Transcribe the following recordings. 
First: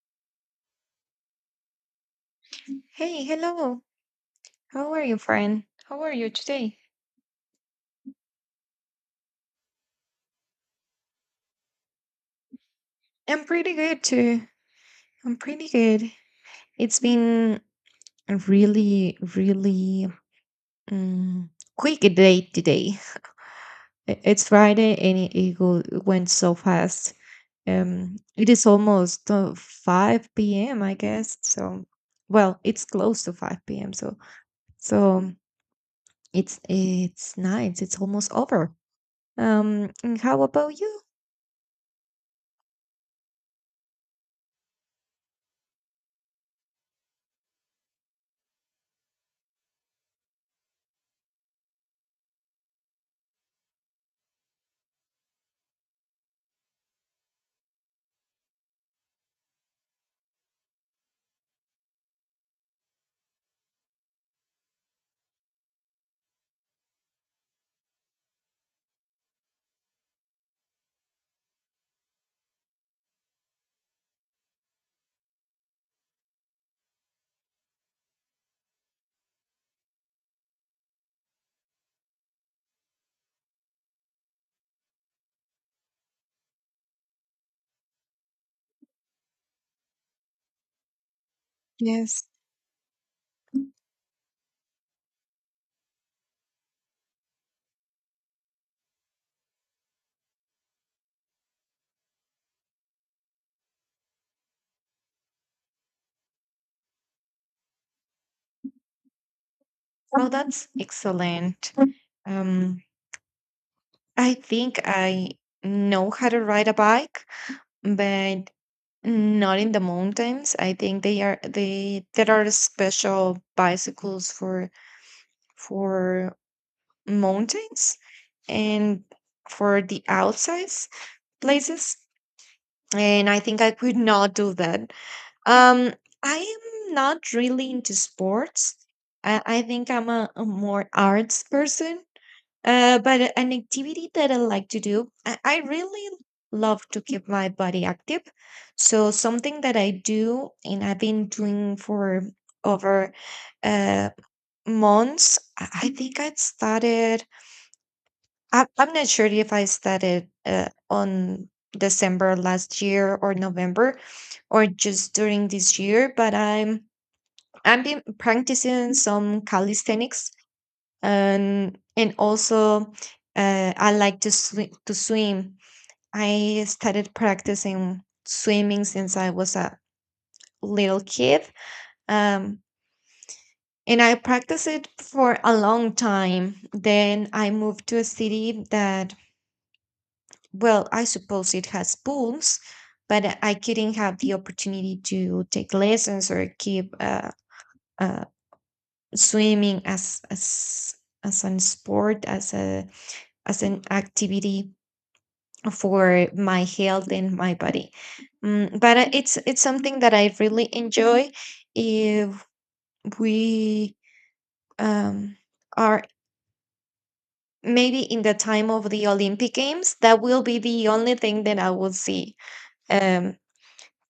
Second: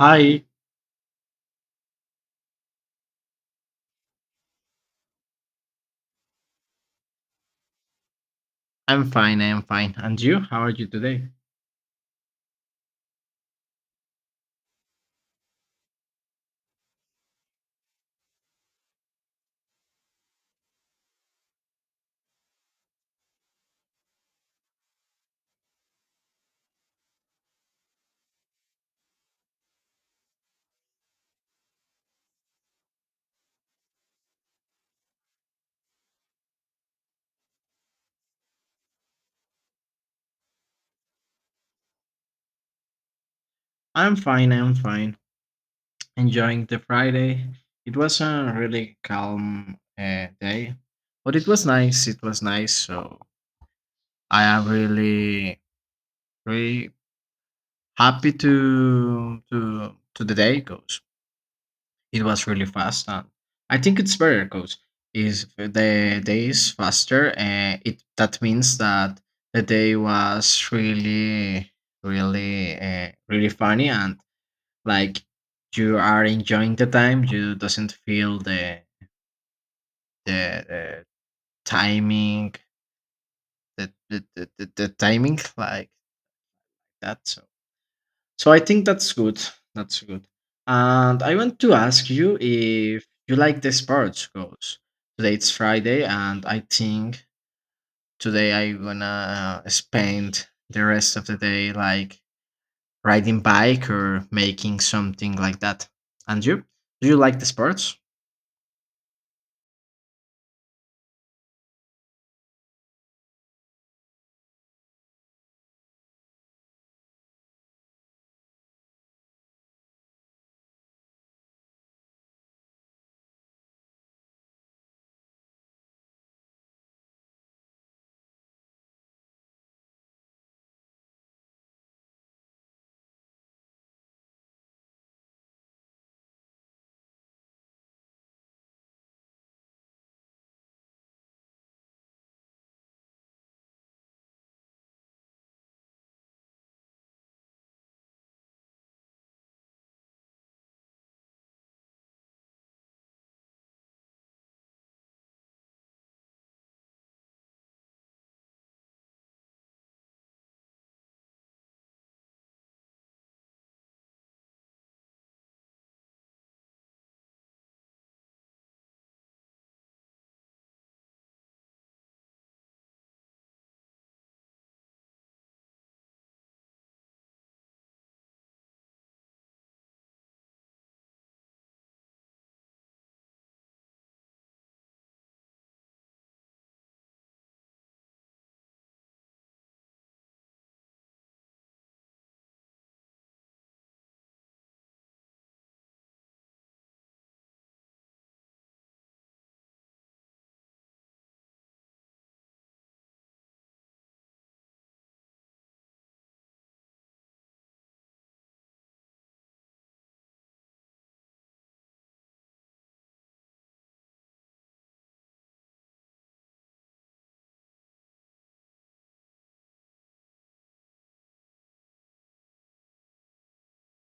Hi, Hey, hello. How are you, friend? How are you today? I'm fine, I'm fine. And you? How are you today? I'm pretty good too. I'm pretty good. It's been a really, really um, quick day today. It's Friday and it went so fast. It is almost 5 p.m. I guess. So, well, it's close to 5 p.m. So, it's nice. It's almost over. And how about you? I'm fine, I'm fine. Enjoying the Friday. It was a really calm day, but it was nice. It was nice. So I am really, really happy to the day goes. It was really fast, and I think it's better because Is the day is faster, and it that means that the day was really, really funny, and like you are enjoying the time. You doesn't feel the timing, the timing like that. So. So I think that's good. That's good. And I want to ask Yes. you if you like the sports goals. Today it's Friday, and I think today I wanna spend the rest of the day like riding bike or making something like that. And you? Do you like the sports? Oh, that's excellent. Um, I think I know how to ride a bike, but not in the mountains. I think they are they there are special bicycles for for mountains, and for the outside places. And I think I could not do that. um I am not really into sports. I think I'm a more arts person. But an activity that I like to do, I really love to keep my body active. So something that I do and I've been doing for over uh months, I think I started. I'm not sure if I started on December last year or November, or just during this year, but I've been practicing some calisthenics. And also, I like to to swim. I started practicing swimming since I was a little kid. Um, and I practiced it for a long time. Then I moved to a city that— Well, I suppose it has pools, but I couldn't have the opportunity to take lessons or keep uh, swimming as an sport as an activity for my health and my body. But it's something that I really enjoy if we um, are, maybe in the time of the Olympic Games. That will be the only thing that I will see. Um,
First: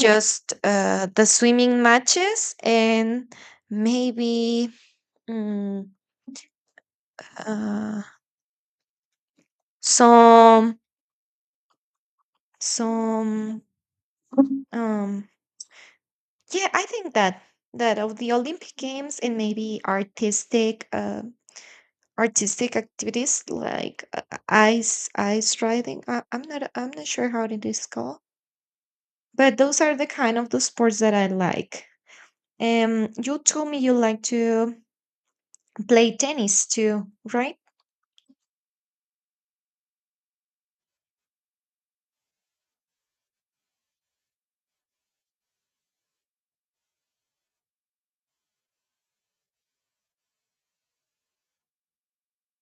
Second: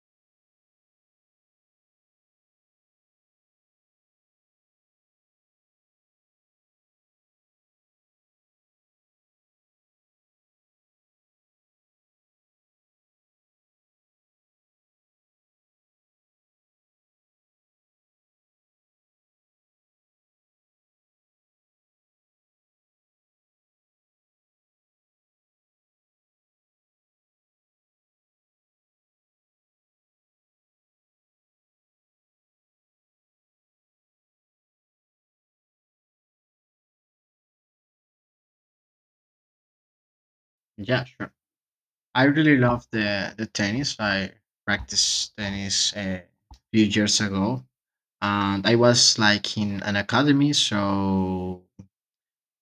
Just the swimming matches, and maybe mm, uh, some some um yeah, I think that— that of the Olympic Games, and maybe artistic artistic activities like ice riding. I'm not sure how it is called, but those are the kind of the sports that I like. You told me you like to play tennis too, right? Yeah, sure. I really love the tennis. I practiced tennis a few years ago, and I was like in an academy, so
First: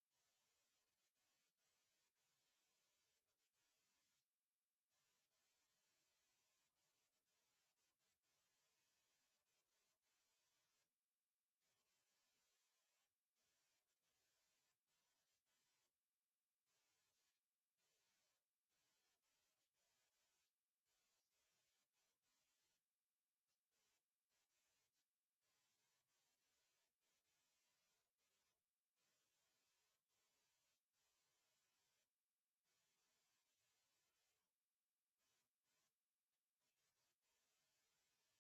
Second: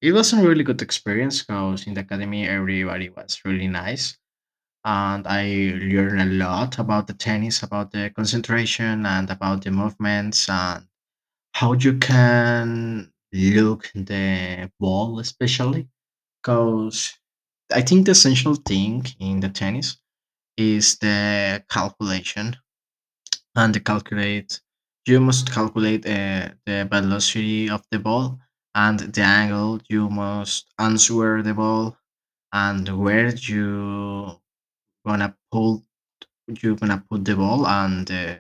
it was a really good experience because in the academy everybody was really nice and I learned a lot about the tennis, about the concentration and about the movements and how you can look the ball especially because I think the essential thing in the tennis is the calculation and calculate. You must calculate the velocity of the ball and the angle. You must answer the ball and where you gonna pull. You gonna put the ball and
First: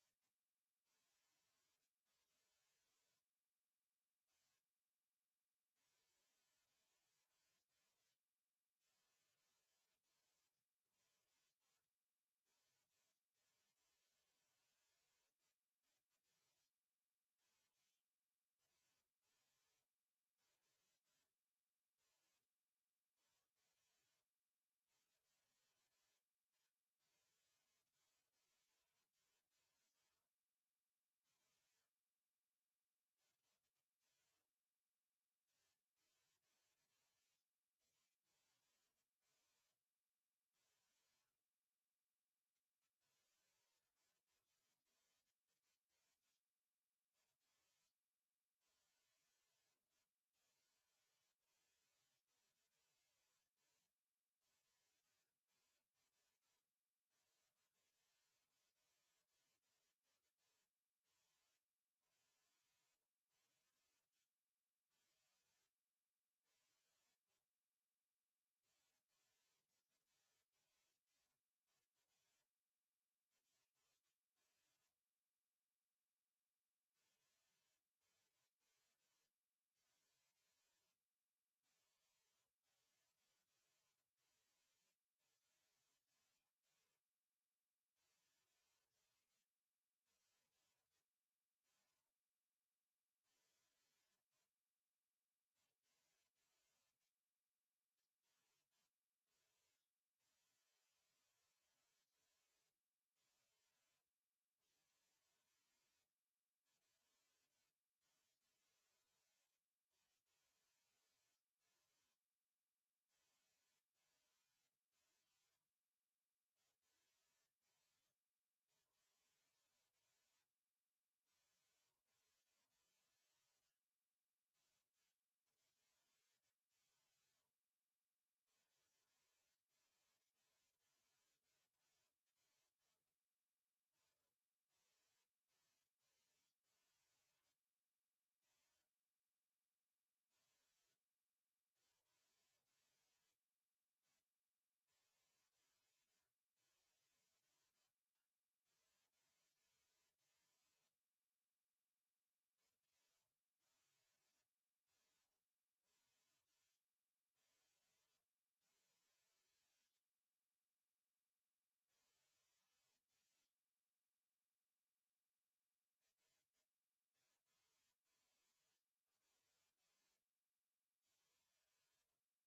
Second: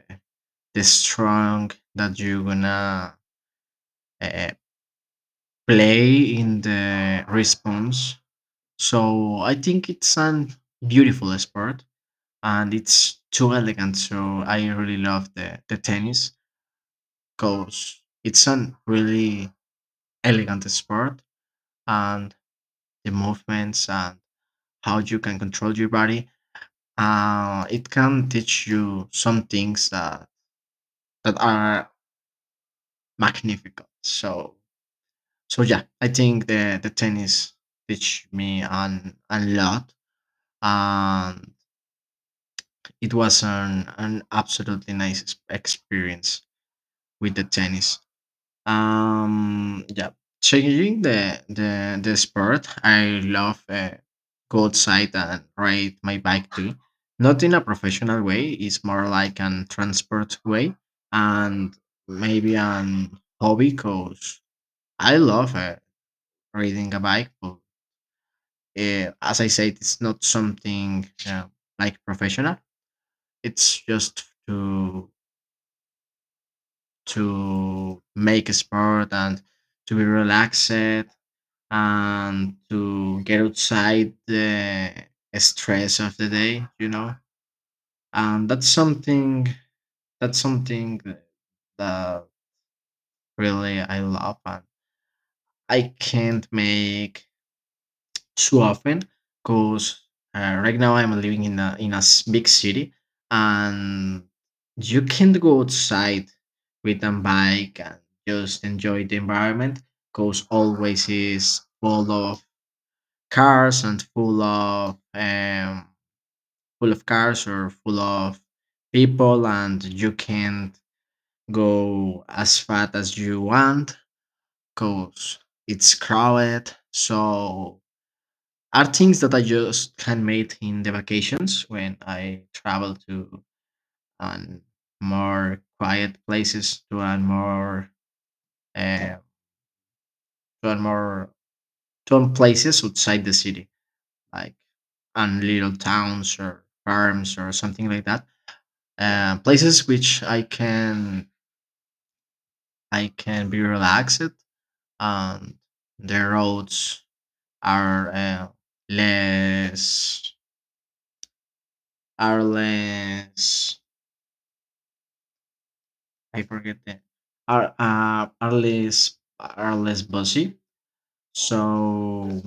the strong that you gonna uh, play in the response. So I think it's an beautiful sport and it's too elegant. So I really love the tennis. Because it's a really elegant sport and the movements and how you can control your body. It can teach you some things that are magnificent. So so yeah, I think the tennis teach me an a lot and it was an absolutely nice experience with the tennis. Yeah, changing the sport. I love go outside and ride my bike too. Not in a professional way. It's more like an transport way and maybe an hobby. Cause I love riding a bike, but as I said, it's not something like professional. It's just to make a sport and to be relaxed and to get outside the stress of the day and that's something that really I love and I can't make too often because right now I'm living in a big city and you can't go outside with a bike and just enjoy the environment because always is full of cars and full of cars or full of people and you can't go as fast as you want because it's crowded. So are things that I just can make in the vacations when I travel to um, more quiet places to a more to a more to a places outside the city like and little towns or farms or something like that. Places which I can be relaxed and the roads are less are less. I forget that are uh, are less are less busy. So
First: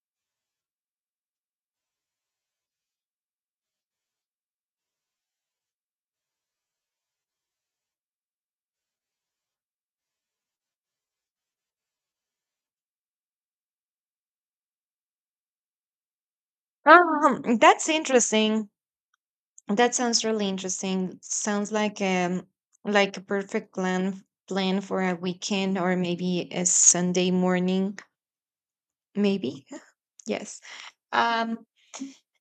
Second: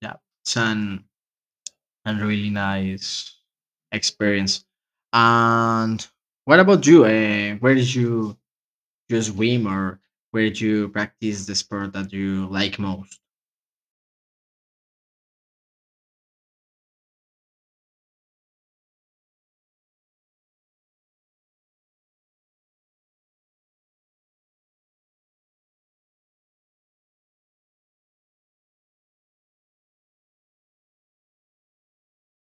yeah, it's an a really nice experience. And what about you? Where did you you swim or where did you practice the sport that you like most? That's interesting. That sounds really interesting. Sounds like a perfect plan for a weekend or maybe a Sunday morning, maybe. Yes. Um,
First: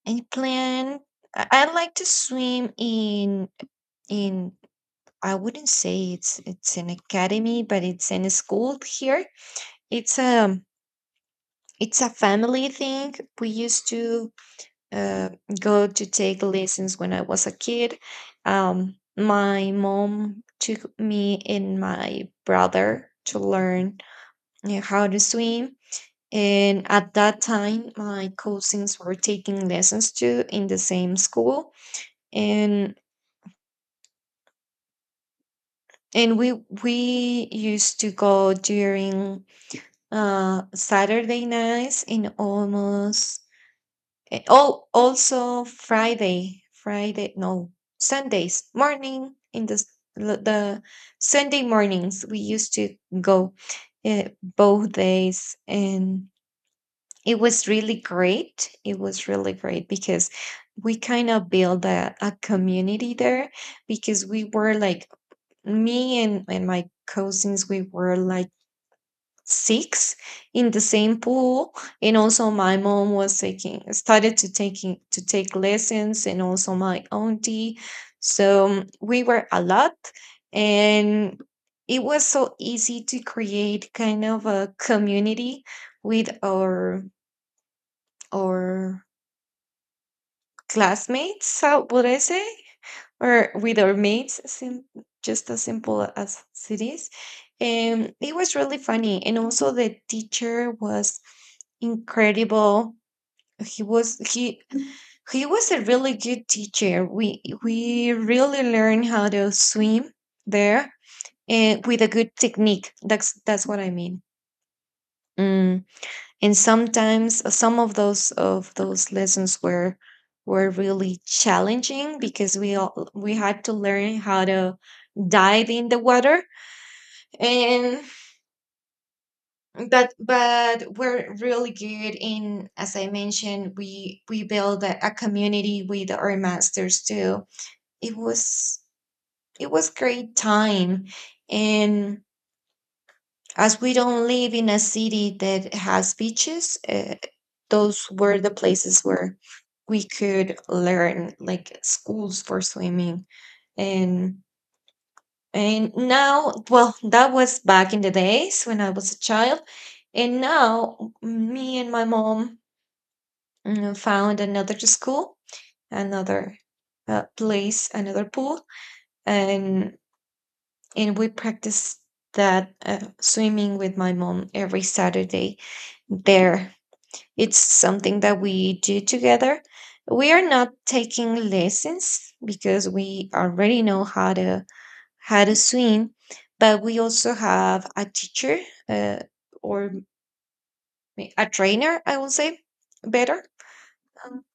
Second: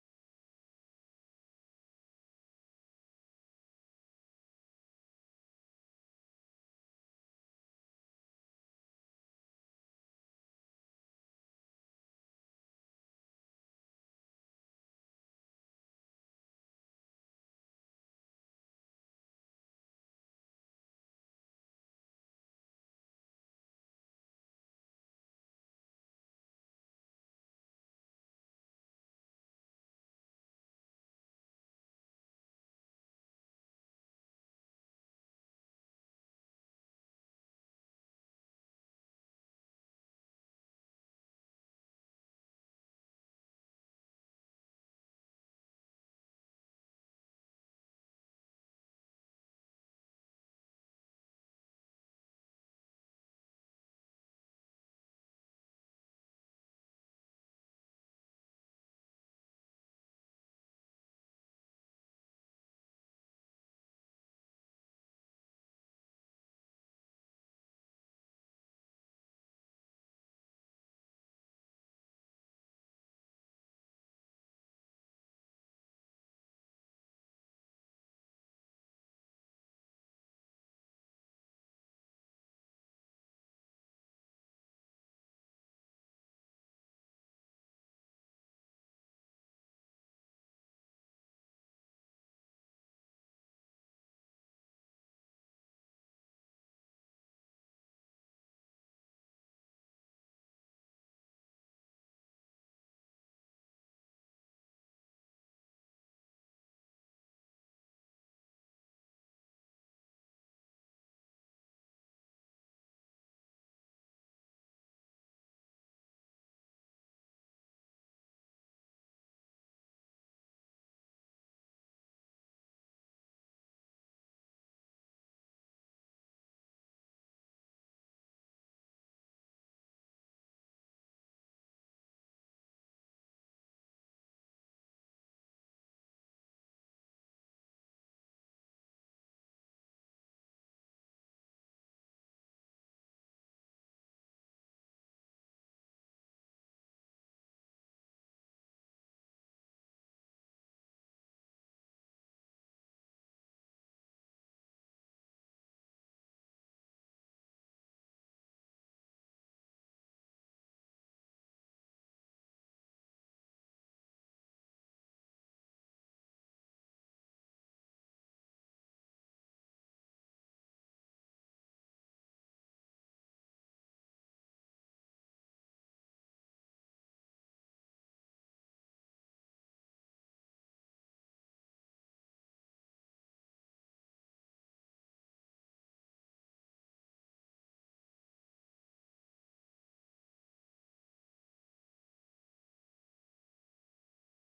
and plan I like to swim in in I wouldn't say it's an academy, but it's in a school here. It's um it's a family thing. We used to uh, go to take lessons when I was a kid. My mom took me and my brother to learn how to swim. And at that time, my cousins were taking lessons too in the same school. And and we used to go during Saturday nights and almost— And oh, also Friday— Friday, no, Sundays morning— in the l- the Sunday mornings we used to go both days, and it was really great. It was really great because we kind of built a community there, because we were like— me and my cousins, we were like six in the same pool. And also my mom was taking started to taking to take lessons, and also my auntie. So we were a lot, and it was so easy to create kind of a community with our our classmates, how would I say? Or with our mates, just as simple as it is. And it was really funny. And also the teacher was incredible. He was he he was a really good teacher. We really learned how to swim there, and with a good technique. That's what I mean. Mm and sometimes some of those lessons were really challenging, because we all— we had to learn how to dive in the water. And but but we're really good in, as I mentioned, we build a community with our masters too. It was great time. And as we don't live in a city that has beaches, those were the places where we could learn, like, schools for swimming. And and now, well, that was back in the days when I was a child. And now me and my mom found another school, another place, another pool. And and we practice that swimming with my mom every Saturday there. It's something that we do together. We are not taking lessons because we already know how to swim, but we also have a teacher, uh, or a trainer, I will say, better. Um,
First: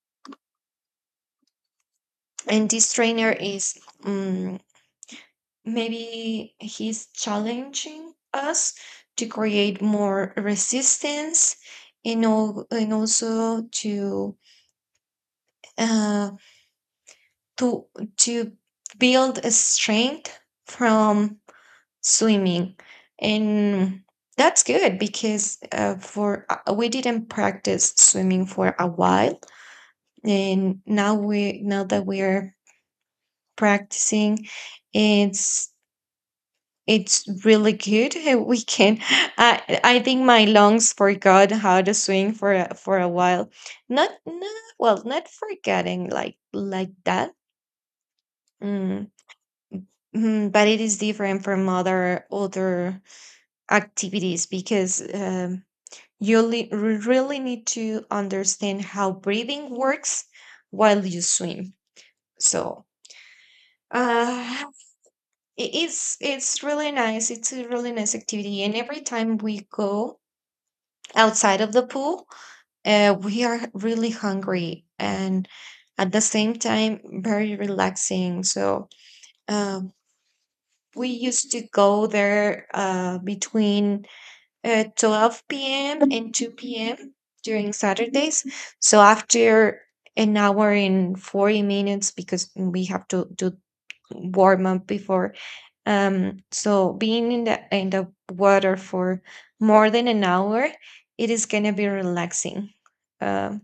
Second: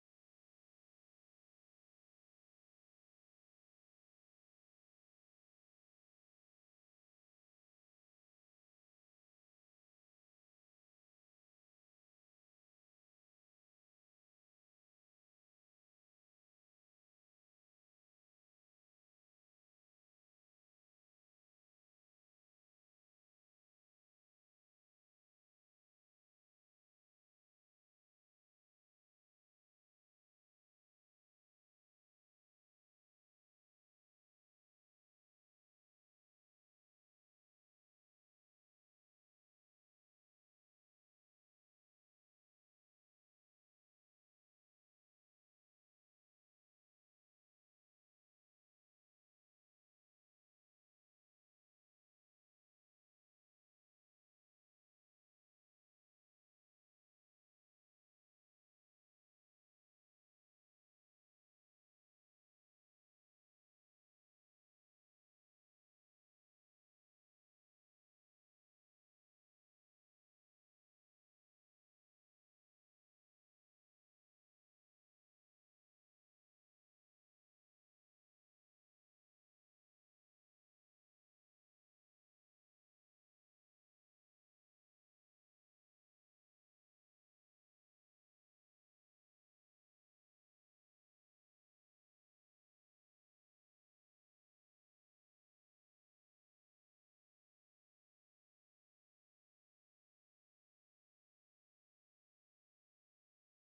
and this trainer is um, maybe he's challenging us to create more resistance, and also to uh, to to build a strength from swimming. And that's good, because for we didn't practice swimming for a while. And now that we're practicing, it's it's really good. we can I think my lungs forgot how to swim for a while. Not forgetting like that, mm, mhm, but it is different from other activities because really need to understand how breathing works while you swim. So uh, i- it's really nice. It's a really nice activity, and every time we go outside of the pool, we are really hungry and at the same time very relaxing. So um, we used to go there between at 12 p.m. and 2 p.m. during Saturdays. So after an hour and 40 minutes, because we have to do warm up before. So being in the water for more than an hour, it is gonna be relaxing. Um,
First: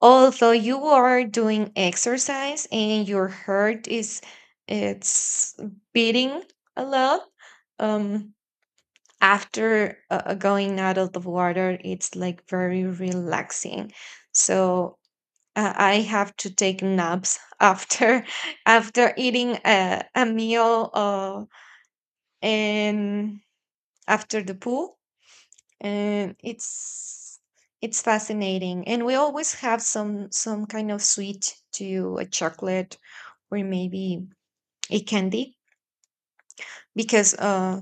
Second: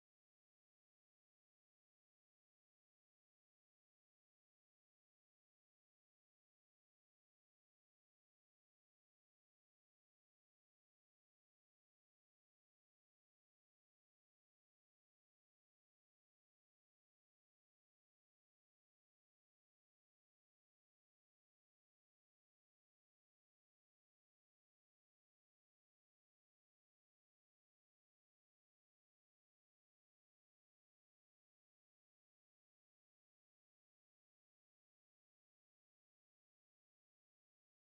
although you are doing exercise and your heart is it's beating a lot, um, after going out of the water, it's like very relaxing. So I have to take naps after after eating a meal and after the pool. And it's fascinating. And we always have some kind of sweet, to a chocolate, or maybe a candy, because uh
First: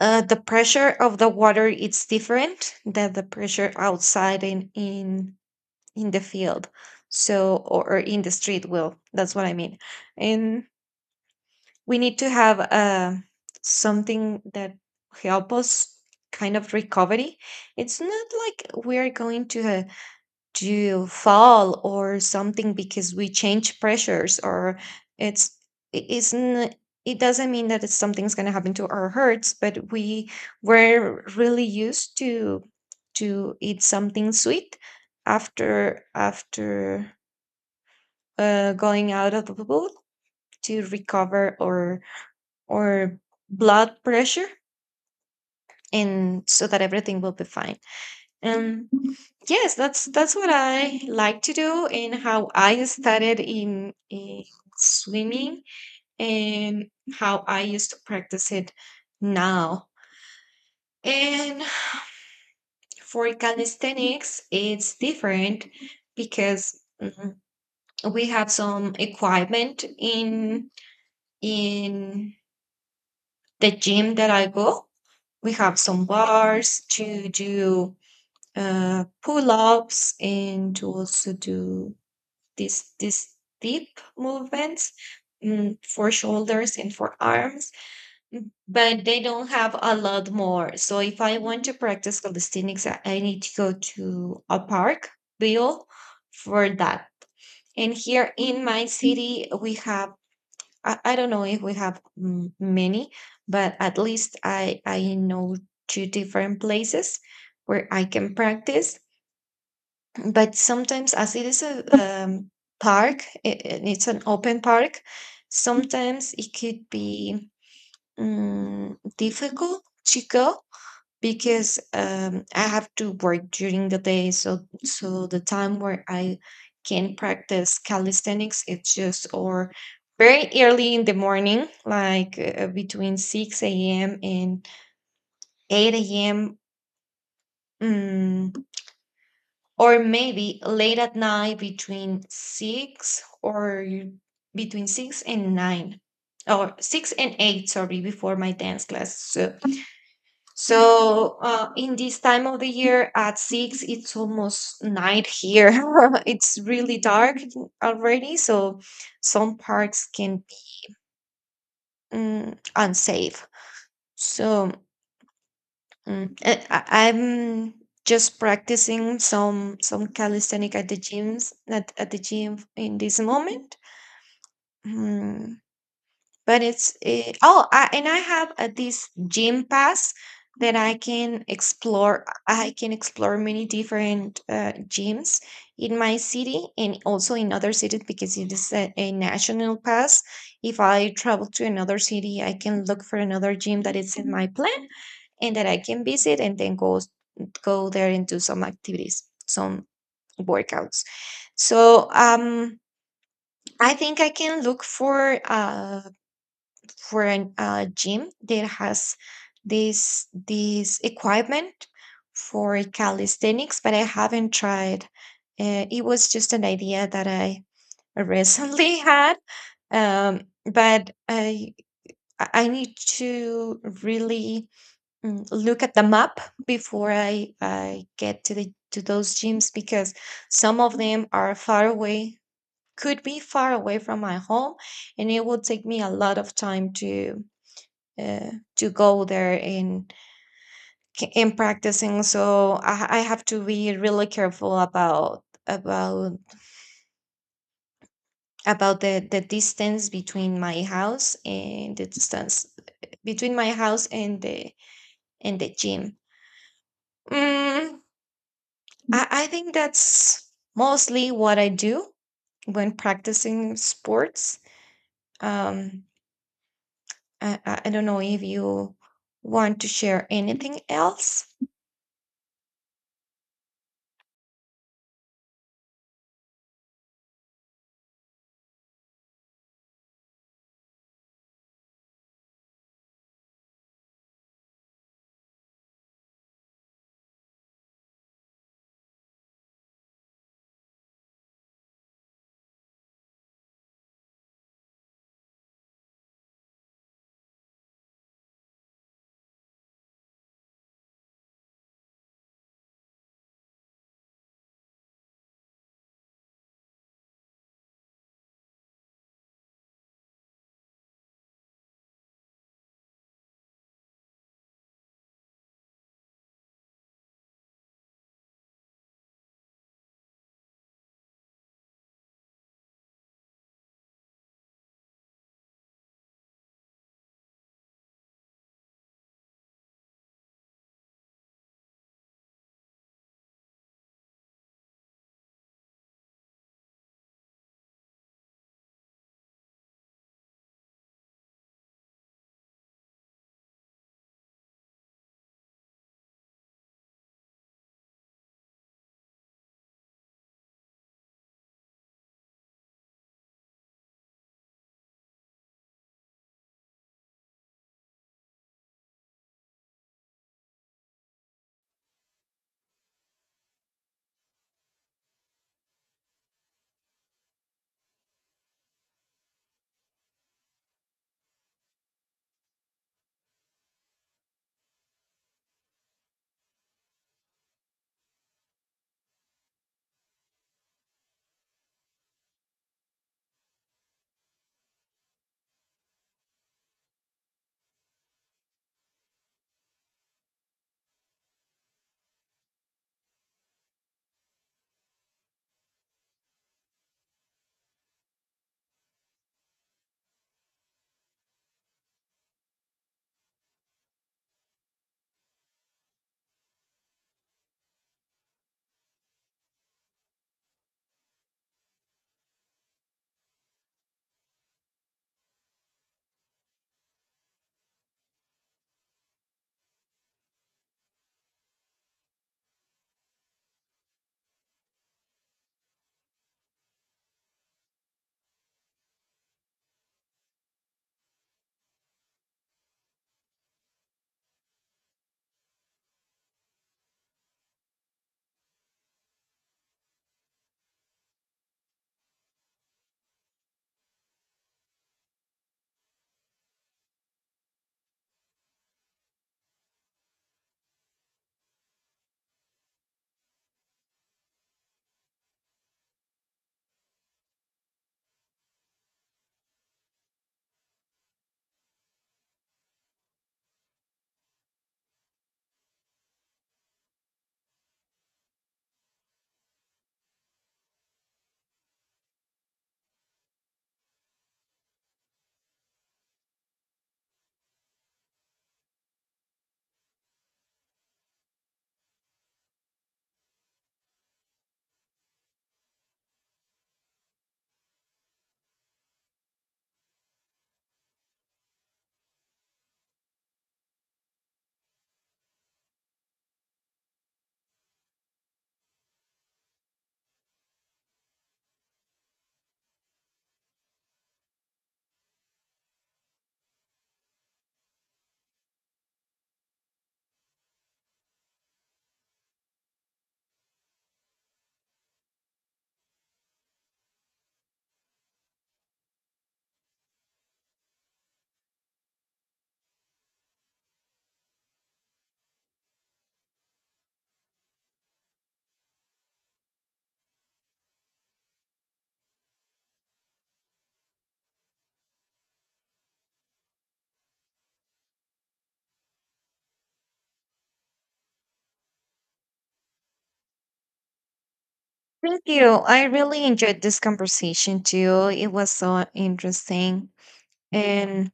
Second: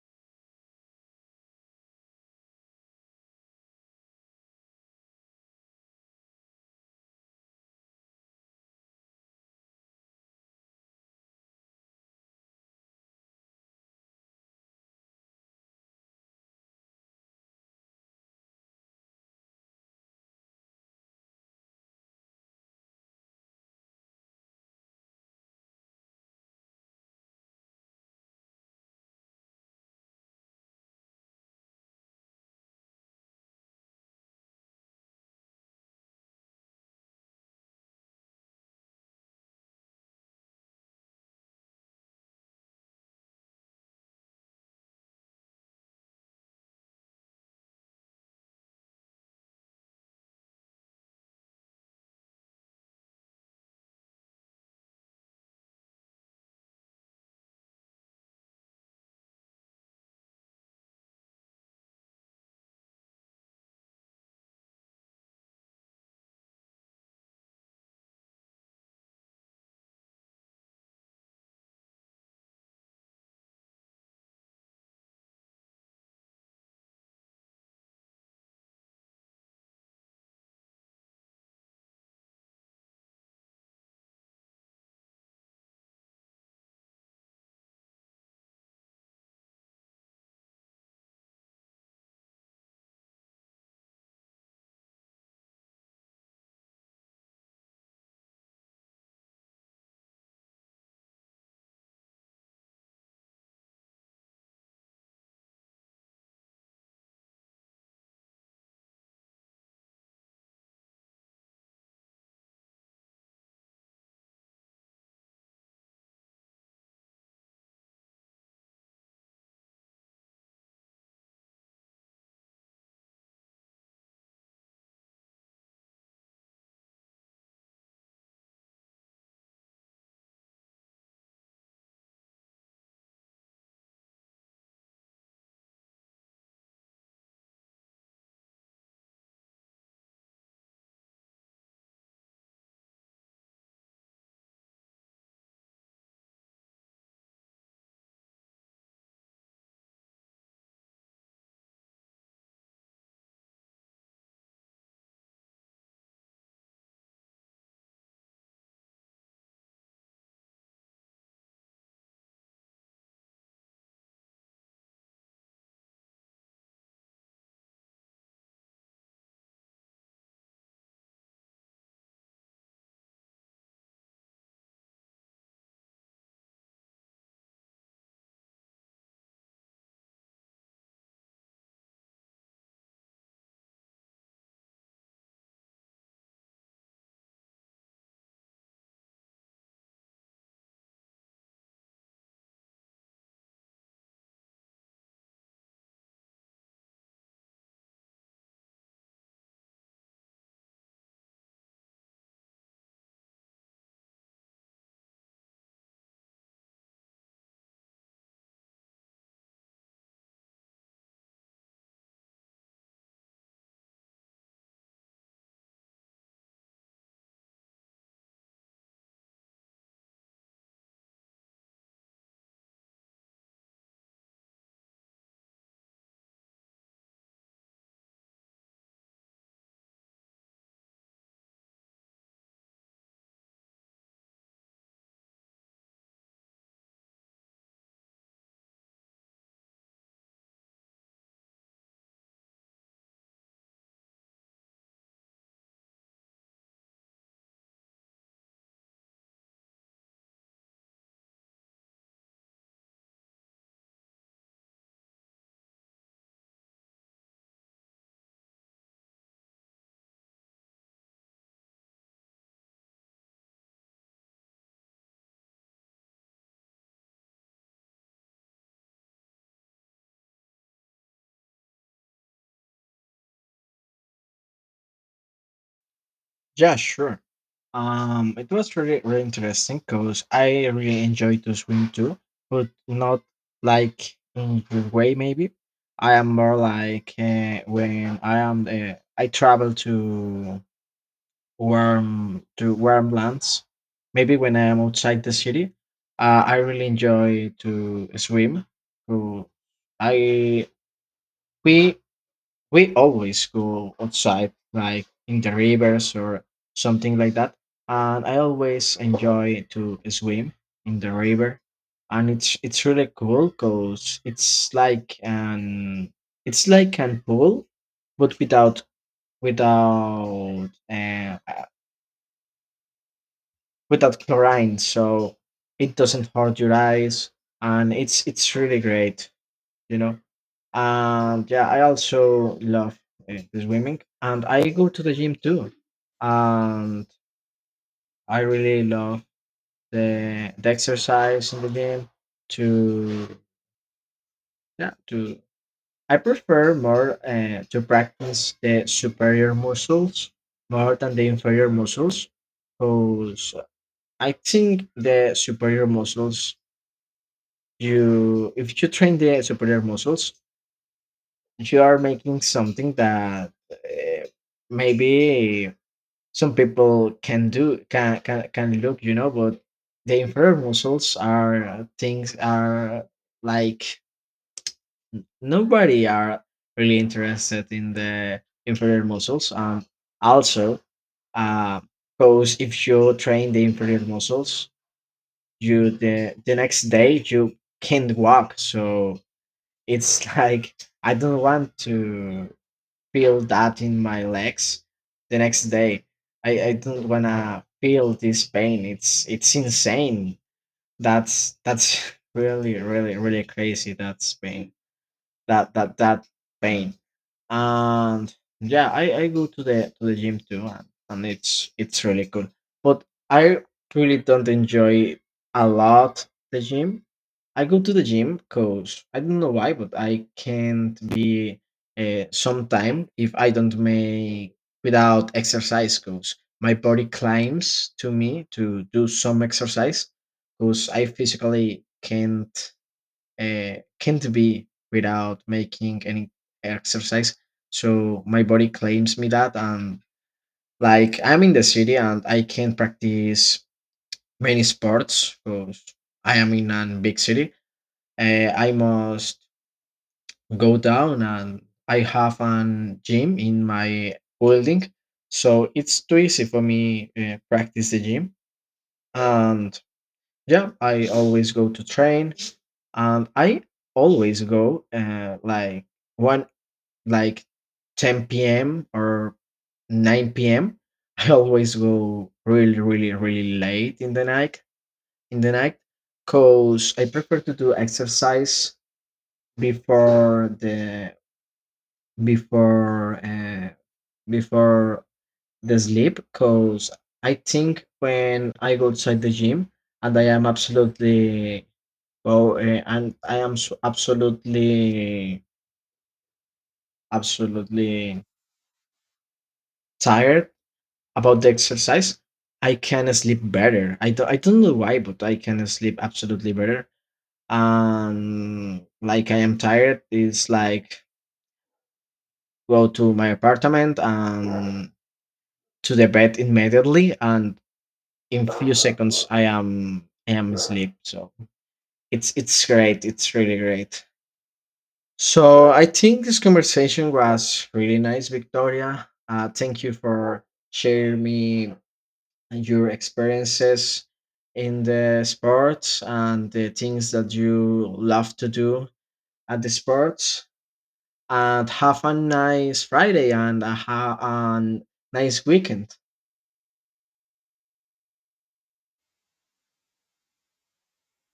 Uh, the pressure of the water, it's different than the pressure outside, in the field, so— or in the street, will that's what I mean. And we need to have something that help us kind of recovery. It's not like we're going to do— you fall or something because we change pressures, or it's— it isn't— it doesn't mean that it's something's going to happen to our hearts, but we were really used to eat something sweet after going out of the pool, to recover or— or blood pressure, and so that everything will be fine. Um, yes, that's what I like to do and how I started in swimming, and how I used to practice it now. And for calisthenics, it's different, because we have some equipment in in the gym that I go. We have some bars to do pull-ups, and to also do these deep movements, for shoulders and for arms, but they don't have a lot more. So if I want to practice calisthenics, I need to go to a park, Bill, for that. And here in my city, we have— I don't know if we have many, but at least I know two different places where I can practice. But sometimes, as it is a park, it's an open park, sometimes it could be difficult to go, because I have to work during the day. So the time where I can practice calisthenics, it's just— or very early in the morning like between 6 a.m and 8 a.m, or maybe late at night between 6— or between 6 and 9, or 6 and 8, sorry, before my dance class. So, in this time of the year at 6, it's almost night here. It's really dark already, so some parts can be unsafe. So I'm just practicing some calisthenic at the gyms, at the gym, in this moment. Mm, but it's I have this gym pass that I can explore. I can explore many different gyms in my city, and also in other cities, because it is a national pass. If I travel to another city, I can look for another gym that is in my plan, and that I can visit and then go— go there and do some activities, some workouts. So I think I can look for an gym that has this equipment for calisthenics, but I haven't tried. It was just an idea that I recently had, but I need to really look at the map before I get to the to those gyms, because some of them are far away, could be far away from my home. And it will take me a lot of time uh, to go there and in practicing. So I have to be really careful about the distance between my house and the distance between my house and the gym. Mm, I think that's mostly what I do when practicing sports. Um, I don't know if you want to share anything else. Yeah, sure. It was really, really interesting because I really enjoyed to swim too, but not like in your way maybe. I am more like when I am I travel to warm lands. Maybe when I am outside the city, I really enjoy to swim. So I we we always go outside, like in the rivers or something like that. And I always enjoy to swim in the river, and it's really cool because it's like an pool, but without without chlorine, so it doesn't hurt your eyes, and it's really great, you know. And yeah, I also love the swimming, and I go to the gym too. And I really love the exercise in the gym. To yeah, to I prefer more to practice the superior muscles more than the inferior muscles, because I think the superior muscles you if you train the superior muscles, you are making something that. Maybe some people can do can look you know but the inferior muscles are things are like nobody are really interested in the inferior muscles and also uh because if you train the inferior muscles you the next day you can't walk so it's like I don't want to feel that in my legs the next day. I don't wanna feel this pain. It's insane. That's really really really crazy. That's pain. That pain. And yeah, I go to the gym too, and it's really cool. But I really don't enjoy a lot the gym. I go to the gym because I don't know why, but I can't be sometime if I don't make without exercise because my body claims to me to do some exercise because I physically can't be without making any exercise. So my body claims me that, and like I'm in the city and I can't practice many sports because I am in a big city. I must go down and I have an gym in my building, so it's too easy for me practice the gym and yeah, I always go to train and I always go like one like 10 p.m. or 9 p.m. I always go really really really late in the night cause I prefer to do exercise before the before uh, before the sleep cause I think when I go outside the gym and I am absolutely Oh, and I am absolutely, absolutely tired about the exercise. I can sleep better. I don't know why, but I can sleep absolutely better. And like I am tired, it's like go to my apartment and to the bed immediately, and in few seconds I am asleep. So it's great. It's really great. So I think this conversation was really nice, Victoria. Thank you for sharing me your experiences in the sports and the things that you love to do at the sports. And have a nice Friday and a Thank nice you. weekend. I really enjoyed this conversation too. It was so interesting. And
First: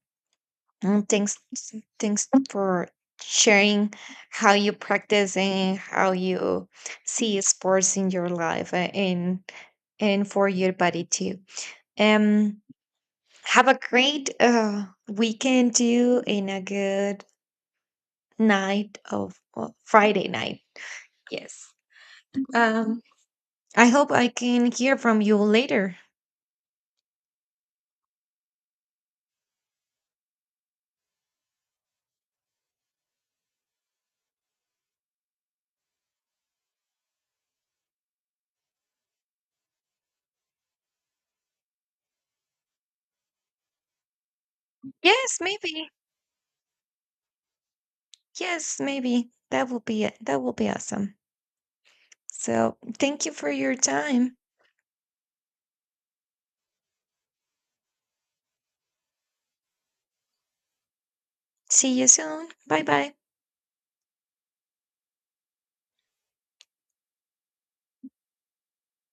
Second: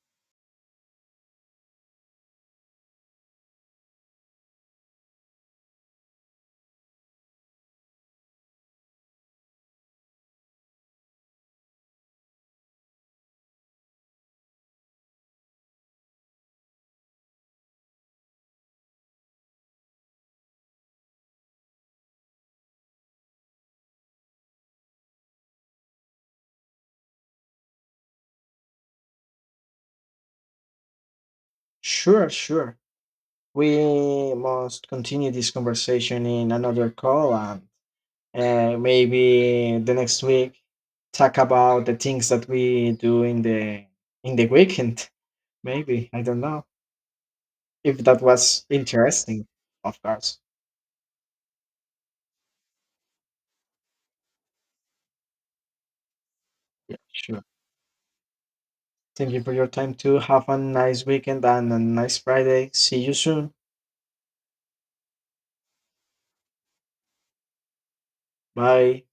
um, thanks thanks for sharing how you practice and how you see sports in your life, and for your body too. Um Have a great weekend too, and a good night of— well, Friday night. Yes. Um, I hope I can hear from you later. Sure, sure. We must continue this conversation in another call and uh, maybe the next week talk about the things that we do in the weekend Yes, maybe. maybe I don't know if that was Yes, maybe. interesting. That will Of be it. course. That will be awesome. So thank you for your time. Yeah, sure. Thank you for your time too. Have a nice weekend and a See you nice soon. Friday. Bye See you bye. soon. Bye.